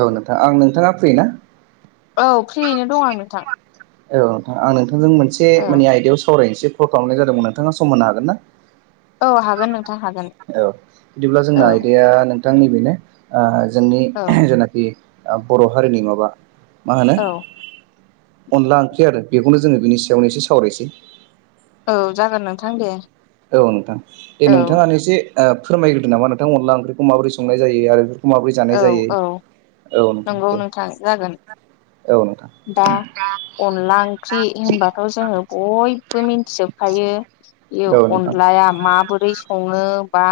औ नोंथां आं नोंथाङा फ्रि ना औ फ्रियैनो दं आं नोंथां। औ नोंथां आं नोंथांजों मोनसे औ माने आयदायाव सावरायनोसो कल खालामनाय जादोंमोन नोंथाङा समहोनो हागोन ना? औ हागोन नों औ बिदिब्ला जोंना आयदाया-नोंथां नैबेनो ओ जोंनि औ जेनाखि ओ बर' हारिनि माबा मा होनो औ अनला ओंख्रि आरो बेखौनो जोङो बिनि सायावनो एसे सावरायसै औ जागोन नोंथां दे औ नोंथां दे औ नोंथाङानो एसे ओ फोरमायग्रोदो नामा नोंथां अनदला ओंख्रिखौ माबोरै संनाय जायो आरो औ औ नंगौ नोंथां जागोन दा अनला ओंख्रि होनबाथ' जोङो बयबो मिन्थिजोब खायो बे अन्लाया माबोरै सङो बा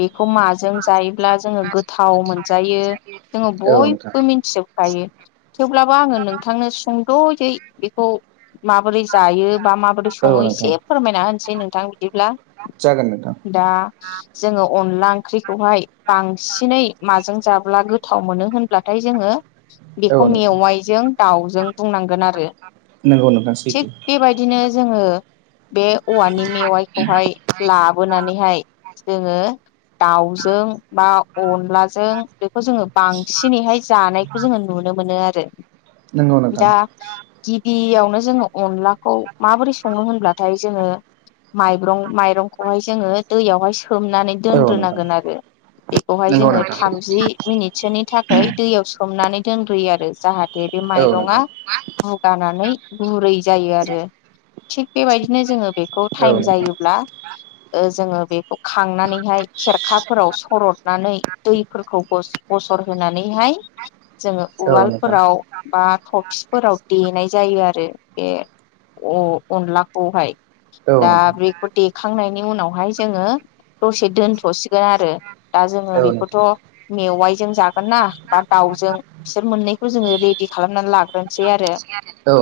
बेखौ माजों जायोब्ला जोङो गोथाव मोन यो जोङो बयबो मिथिजोबखायो। अब्लाबो आङो नोंथांनो सुंद'यै बेखौ माबोरै जायो बा माबोरै सङो एसे फोरमायना होनोसै नोंथां बिदिब्ला। जागोन नोंथां दा जोङो अनला ओंख्रिखौहाय बांसिनै माजों जाब्ला गोथाव मोनो होनब्लाथाय जोङो बेखौ औ नोंथां मेवाइजों दाउजों बुंनांगोन आरो नंगौ नोंथां सैथो थिग बेबायदिनो जोङो बे औवानि मेवाइखौहाय लाबोनानैहाय जोङो दाउजों बा अनलाजों बेखौ जोङो बांसिनैहाय जानायखौ जोङो नुनो मोनो आरो नंगौ नोंथां दा गिबियावनो जोङो अनलाखौ माबोरै सङो होनब्लाथाय जोङो माइब्रं माइरंखौहाय जोङो दैयावहाय सोमनानै औ नोंथां दोनग्रोनांगोन आरो बेखौहाय जोङो थामजि मिनिटसोनि थाखाय दैयाव सोमनानै दोनग्रोयो आरो जाहाथे दे बे औ माइरं नोंथां। भुगानानै गुरै जायो आरो थिग बेबायदिनो जोङो बेखौ टाइम औ नोंथां। जायोब्ला जोङो बेखौ खांनानैहाय खेरखाफोराव सदनानै दैफोरखौ बसर होनानै बेहाय जोङो औ नोंथां। औ नोंथां उवालफोराव बा थफिफोराव देनाय जायो आरो बे अनलाखौहाय औ दा बेखौ नोंथां। देखांनाय नि उनावहाय जोङ दसे दथसिगोन आरो दा जो औ खौथ' मेवाइजों जा ना बा दाउजों बिसोर मोननैखौ जोङो रेडि खालामनानै लाग्रोनोसै आरो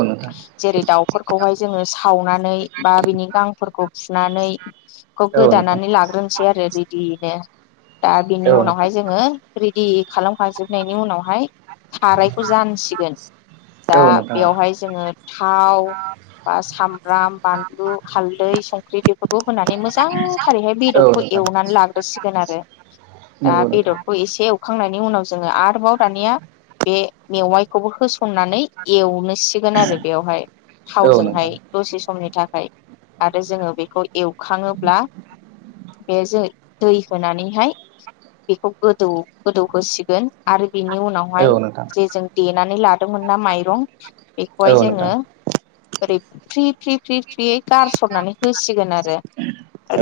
नोंथां जेरै दाउफोरखौहाय जोङो सावनानै बा बिनि गांफोरखौ फुनानै खौ औ नोंथां गोदानानै लाग्रोनोसै आरो रेडयैनो दा बिनि औ उनाव नोंथां। हाय जोङो रेडि खालामखाजोबनायनि उनावहाय सारायखौ जानसिगोन दा औ नोंथां बेवहाय जोङो थाव बा सामब्राम बानलु हालदै संख्रि बेफोरखौ होनानै मोजांथारैहाय औ बेदरखौ नोंथां एवनानै लाग्रोसिगोन आरो। दा नंगौ नोंथां बेदरखौ एसे एवखांनायनि उनाव जोङो आरोबाव दानिया बे मेवाइखौबो होस खननानै एवनोसिगोन आरो बेवहाय औ नोंथां थावजोंहाय दसे समनि थाखाय ओमफ्राय आरो जोङो बेखौ एवखाङोब्ला बे जों दै होनानैहाय बेखौ गोदौ गोदौहोसिगोन। आरो बिनि उनावहाय औ नोंथां जे जों देनानै लादोंमोन ना माइरं औ बेखौहाय जोङो नोंथां ओरै फ्रि फ्रि फ्रि फ्रियै गारसरनानै होसिगोन आरो।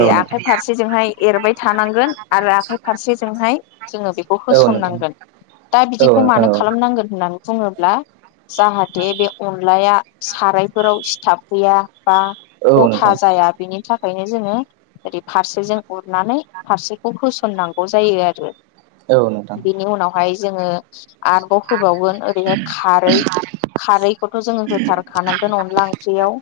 औ नोंथां औ नोंथां आखाइ फारसेजोंहाय एरबाय थानांगोन आरो आखाइ फारसे जोंहाय जोङो बेखौ औ नोंथां होसननांगोन। दा औ बिदिखौ मानो खालामनांगोन होननानै बुङोब्ला जाहाथे बे अनलाया सारायफोराव सिथाब फैया। बा औ गथा नोंथां जाया बेनि थाखायनो जोङो ओरै फारसेजों उरनानै फारसेखौ होसननांगौ जायो आरो औ नोंथां बिनि उनावहाय जोङो आबाव होबावगोन ओरैहाय खारै खारैखौथ' जोङो होथारखानांगोन अनला ओंख्रियाव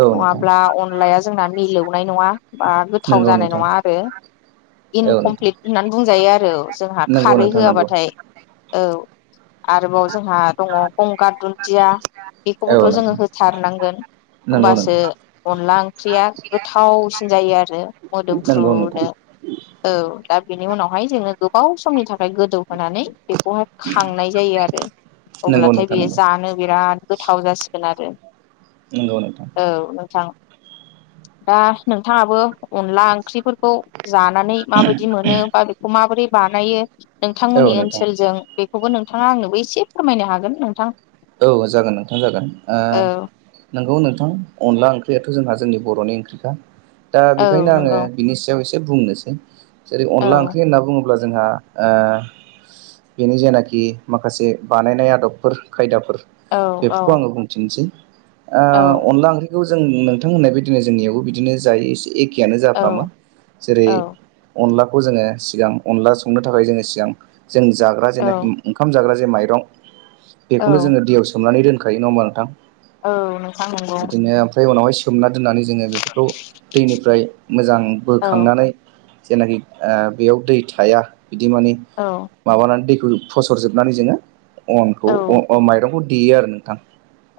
औ नोंथां नङाब्ला अनलाया जोंना मिलौनाय नङा बा गोथाव नंगौ जानाय नोंथां नङा आरो- औ नोंथां इनकमप्लिट होननानै बुंजायो आरो जोंहा नंगौ खारै नोंथां नंगौ होआबाथाय। औ आरोबाव जोंहा दङ गंगार दुन्दिया औ बेखौबोथ' नोंथां जोङो होथारनांगोन। नंगौ होमबासो नोंथां अनला ओंख्रिया गोथावसिन जायो आरो नंगौ नोंथां मोदोमफ्रुनो। औ दा बेनि उनावहाय जोङो गोबाव समनि थाखाय ओमफ्राय गोदौहोनानै बेखौहाय खांनाय जायो आरो। नंगौ अब्लाथाय नोंथां बेयो नंगौ जानो बिराद गोथाव जासिगोन आरो। नंगौ नोंथां औ नोंथां। दा नोंथाङाबो अनला ओंख्रिफोरखौ जानानै माबायदि मोनो।? बा बेखौ माबोरै बानायो औ नोंथांमोननि नोंथां ओनसोलजों? खौगोन नोंथाङा आंनोबो एसे फोरमायनो हागोन नोंथां? औ जागोन नोंथां जागोन औ नोंगौ। अनला ओंख्रियाथ' जोंहा जोंनि बर'नि ओंख्रिखा दा औ बेखायनो आङो नंगौ बिनि सायाव ए एसे बुंनोसै जेरै अनला औ ओंख्रि होनना बुङोब्ला अब्ला जोंहा बेनि जेनाखि माखासे बानायनाय आदबफोर खायदाफोर औ औ बेफोरखौ आङो बुंथिननोसै औ अनला ओंख्रि खौ जों नोंथांनाय बायदिनो जोंनियावबो बिदिनो जायो एसे एक एखेयानो जाफ्रामा जेरै औ अनला खौ जोङो सिगां अनला संनो थाखाय जोङो सिगां जों जाग्रा औ जेनाखि ओंखाम जाग्रा जे माइरं बेखौनो औ जोङो दैयाव सोमनानै दोनखायो नङा होमबा नोंथां। औ नोंथां नंगौ बिदिनो ओमफ्राय उनावहाय सोमना दोननानै जोङो बेफोरखौ दैनिफ्राय मोजां औ बोखांनानै जेनाखि ओ बेयाव दै थाया बिदि मानि औ माबानानै दै फसरजोबनानै जोङो औ अनखौ माइरंखौ देयो आरो नोंथां।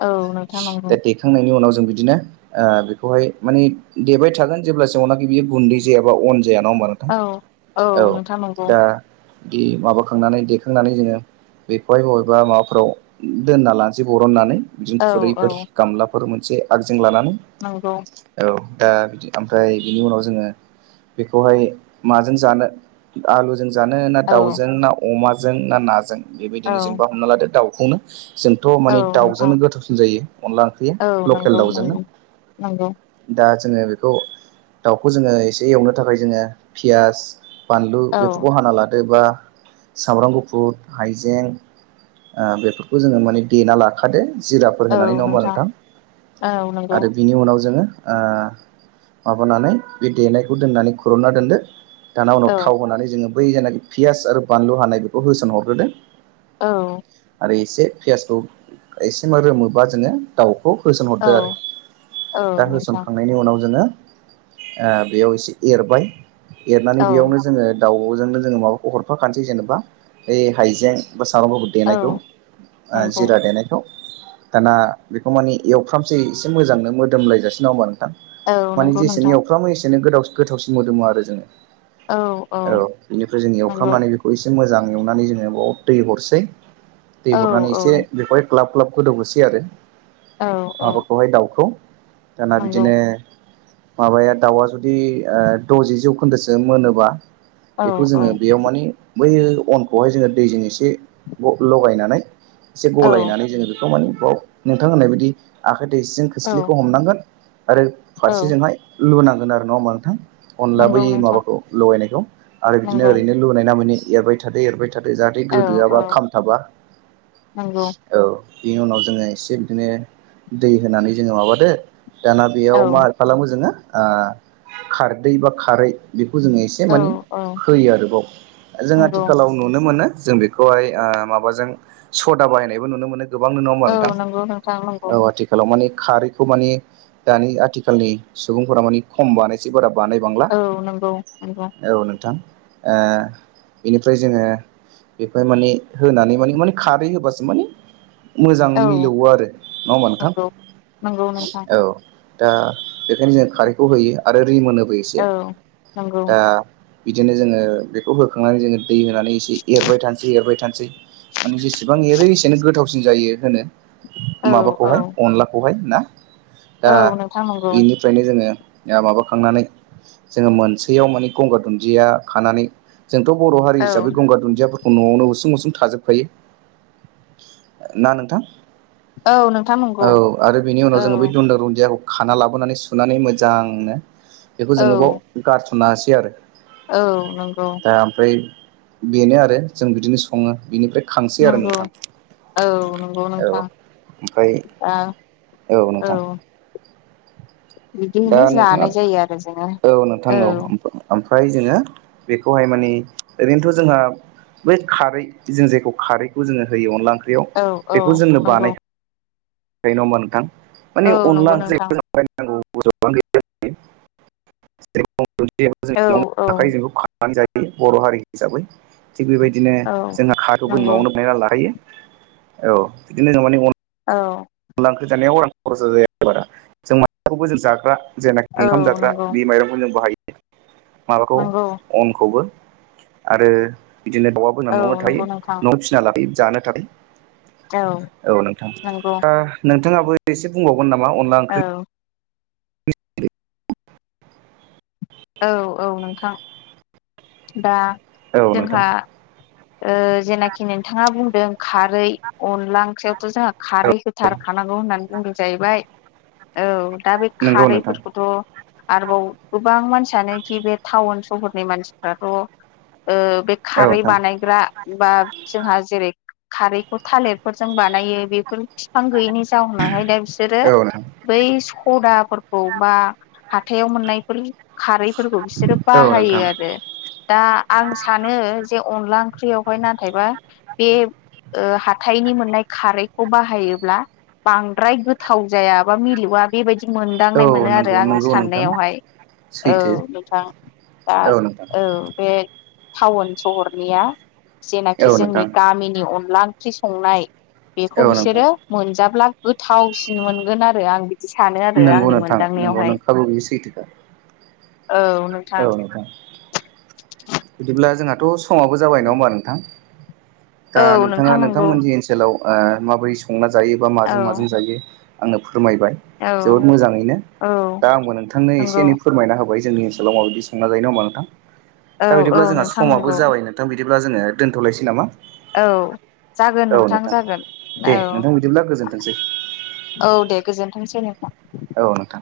औ नोंथां नंगौ दा देखांनायनि उनाव जों बिदिनो ओ बेखौहाय मानि देबायथागोन जेब्लासिमावनाखि बियो गुन्दै जाया बा अन जाया ना होनबा नोंथां औ औ नोंथां नंगौ दा। माबाखांनानै देखांनानै जोङो बेखौहाय बबेबा माबा फोराव दोनना लानोसै बरननानै बिदिनो औ औ खुरैफोर गामलाफोर मोनसेग जों लानानै नंगौ औ। दा बि ओमफ्राय बिनि उनाव जोङो बेखौहाय माजों जानो आलु जों जानो ना औ दाउजों ना अमाजों ना नाजों औ बेबायदिनो जेनबा हमना लादो दाउखौनो। जोंथ' औ मानिे नोंथां दाउजोंनो गोथावसिन जायो। अनला ओंख्रियो औ लकेल नंगौ दाउजोंनो नंगौ नंगौ दा जोङो बेखौ दाउखौ जोङो एसे एवनो थाखाय जोङो पियास बानलु औ बेफोरखौ हाना लादो बा सामब्राम गुफुर हाइजें ओ बेफोरखौ जोङो माने देना लाखादो जिराफोर होनानै नङा होमबा नोंथां औ नंगौ आरो बिनि उनाव जोङो ओ माबानानै बे देनायखौ दोननानै खुर'ना दोनदो। दाना औ उनाव थाव होनानै जोङो बै जेखि पियास आरो बानलु हानाय बेखौ होसन हरग्रोदो औ आरो एसे पियासखौ एसे रोमोबा जोङो दाउ खौ होसन औ हरदो आरो औ दा नोंथां होसनखांनायनि उनाव जोङो ओ बेयाव एसे एरबाय एरनानै औ बेयावनो जोङो दाउजोंनो माबाखौ हफाखासै जेनबा बै हाइजें बा सामब्रामगु औ देनायखौ ओ नंगौ जिरा देनायखौ। दाना बेखौ मानि एवफ्रामसै एसे मोजांनो मोदोमलायजासि नङा होनबा नोंथां? औ माने नंगौ जेसेनो नोंथां एवफ्रामो एसेनो गोाव गोथावसिन मोदोमो आरो जोङो। औ बेनिफ्राय जों नंगौ एवफ्रामनानै बेखौ एसे मोजां एवनानै जोङो बाउ दै हरसै दै औ हरनानै औ एसे बेखौहाय ग्लाब ग्लाब गोदौहोसै आरो। औ औ माबाखौहाय दाउखौ दाना नंगौ बिदिनो माबाया दाउआ जुदि द'जि जौखोन्दोसो मोनोबा औ बेखौ औ जोङो बेयाव माने बै अनखौहाय जोङो दैजों एसे लगायनानै एसे गलायनानै जोङो बेखौ माने बाव नोंथां होननाय बायदि आ खाइ दैसिजों औ खोस्लिखौ हमनांगोन आरो औ फारसेजोंहाय लुनांगोन आरो नंडा होनबा नोंथां? अनला बै नंगौ नोंथां माबाखौ लगायनायखौ आरो बिदिनो नंगौ ओरैनो लुनाय नामैनो एरबाय थादो एरबाय दो जाहाथे औ गोदोयाबा औ खामथाबा नंगौ औ। बेनि उनाव जोङो एसे बिदिनो दै होनानै जोङो माबादो दाना औ बेयाव मा खालामो जोङो ओ खारदै बा खारै बेखौ बेखौ जोङो एसे औ माने औ होयो आरोबाव जों नंगौ आथिखालाव नुनो मोनो जों बेखौहाय माबाजों सदा बायनायबो नुनो मोनो गोबांनो नङा होमबा औ नोंथां नंगौ नोंथां नंगौ औ आथिखालाव माने खारैखौ मान दानि आथिखालनि सुबुंफोरा मानि खम बानायसै बारा बानायबांला औ नंगौ नंगौ औ नोंथां। ओ बेनिफ्राय जोङो बेखौहाय माने होनानै माने माने खारै होबासो माने मोजां औ मिलौ आरो नङा होमबा नोंथां नंगौ नंगौ नोंथां औ। दा बेखायनो जों खारैखौ होयो आरो रिमोनोबो एसे औ नंगौ दा बिदिनो जोङो बेखौ होखांनानै जोङो दै होनानै एसे एरबाय थानोसै एरबाय थानो सै माने जेसेबां एरो एसेनो गोथावसिन जायो होनो। औ औ माबाखौहाय अनलाखौहाय ना दा औ नोंथां नंगौ बेनिफ्रायनो जोङो माबाखांनानै जोङो मोनसैयाव माने गंगार दुनजिया खानानै जोंथ' बर' हारि औ हिसाबै गगार दुनजियाफोरखौ न'आवनो उसुं उसुं थाजोबखायो ना नोंथां? औ नोंथां नंगौ औ आरो बेनि उनाव औ जोङो बै गंगार दुन्दियाखौ खाना लाबोनानै सुनानै मोजांनो बेखौ जोङो औ बेयाव गारस'नना होसै आरो। औ नंगौ। दा ओमफ्राय बेनो आरो जों बिदिनो सङो बिनिफ्राय खांसै आरो नंगौ नोंथां औ नंगौ औ नोंथां ओमफ्राय दा औ नोंथां। दा बिदियैनो नोंथाङा जानाय जायो आरो जोङो औ नोंथां औ। फ्राय जोङो बेखौहाय मानि ओरैनोथ' जोंहा बै खारै जों जेखौ खारैखौ जोङो होयो अनला ओंख्रियाव औ औ बेखौ जोंनो नंगौ बानाय खायो नङा ओमबा नोंथां मानि औ अनला नंगौ नोंथां ओंख्रि नांगौ। [unintelligible] औ औ जायो बर' हारि हिसाबै थिग बेबायदिनो औ जोंहा खारैखौबो नंगौ न'आवनो बायनानै लाखायो। औ बिदिनो माने औ अनला ओंख्रि जानायाव रां खरसा जाया बारा जों माखौबो जों जाग्रा। जेनाखि औ ओंखाम जाग्रा नंगौ बे माइरंखौ जों बाहायो माबाखौ नंगौ अनखौबो आरो बिदिनो दाउ आबो जोंना औ न'आवनो नंगौ थायो नोंथां न'आव फिसिना लाखायो जानो थाखाय औ औ नोंथां नंगौ। नोंथाङाबो एसे बुंबावगोन नामा अनला ओंख्रि औ [unintelligible] औ औ नोंथां। दा औ नोंथां। जोंहा जेनाखि नोंथाङा बुंदों। खारै अनला ओंख्रियावथ' जोंहा औ खारै होथारखानांगौ होननानै बुंदों। जाहैबाय औ दा बे नंगौ नोंथां खारैफोरखौथ' आरोबाव गोबां मानसि सानोखि बे टाउन सहरनि मानसिफ्राथ' बे औ खारै नोंथां बानाय बा जोंहा जेरै खारै बे थालिरफोरजों बानायो बेफोर बिफां गैयिनि जाउनाहाय दा बिसोरो औ नोंथां बै सदा फोरखौ बा हाथायाव मोननायफोर खारैफोरखौ बिसोरो औ बाहायो नोंथां आरो दा आं सानो जे अनला ओंख्रियावहाय नाथायबा बे ओ हाथायनि मोननाय खारैखौ बाहायोब्ला बांद्राय गोथाव जाया बा मिलौवा बेबायद मोनदांनाय औ मोनो आरो नंगौ आंनि नंगौ नोंथां साननायावहाय। औ सैथो नोंथां दा औ बे टाउन सहरनिया जेनाखि औ नोंथां जोंनि गामिनि अनला ओंख्रि संनाय बेखौ औ नोंथां बिसोरो मोनजाब्ला गोथावसिन मोनगोन आरो आं बि नोंगौ नोंथां नोंगौ नोंखागौ बे सैथोखा। औ नोंथां बिदिब्ला जोंहाथ' समाबो जाबाय नङा ओमबा नोंथां? दा औ नोंथाङा नोंथां नंगौ नोंथांमोननि ओनसोलाव माबोरै संना जायो बा माजों औ माजों जायो आंनो। फोरमायबाय औ जोबोद मोजाङैनो औ दा आंबो नोंथांनो एसे नंगौ एनै फोरमायना होबाय जोंनि ओनसोलाव माबादि संना जायो नङा ओनबा नोंथां औ दा औ बिदिब्ला जोंहा नोंथां समाबो नंगौ जाबाय नोंथां बिदि ब्ला जोङो दोनथ'लायसै नामा? जागोन औ नोंथां जागोन दे औ नोंथां बिदिब्ला गोजोनथोंसै। औ दे गोजोनथोंसै नोंथां। औ नोंथां।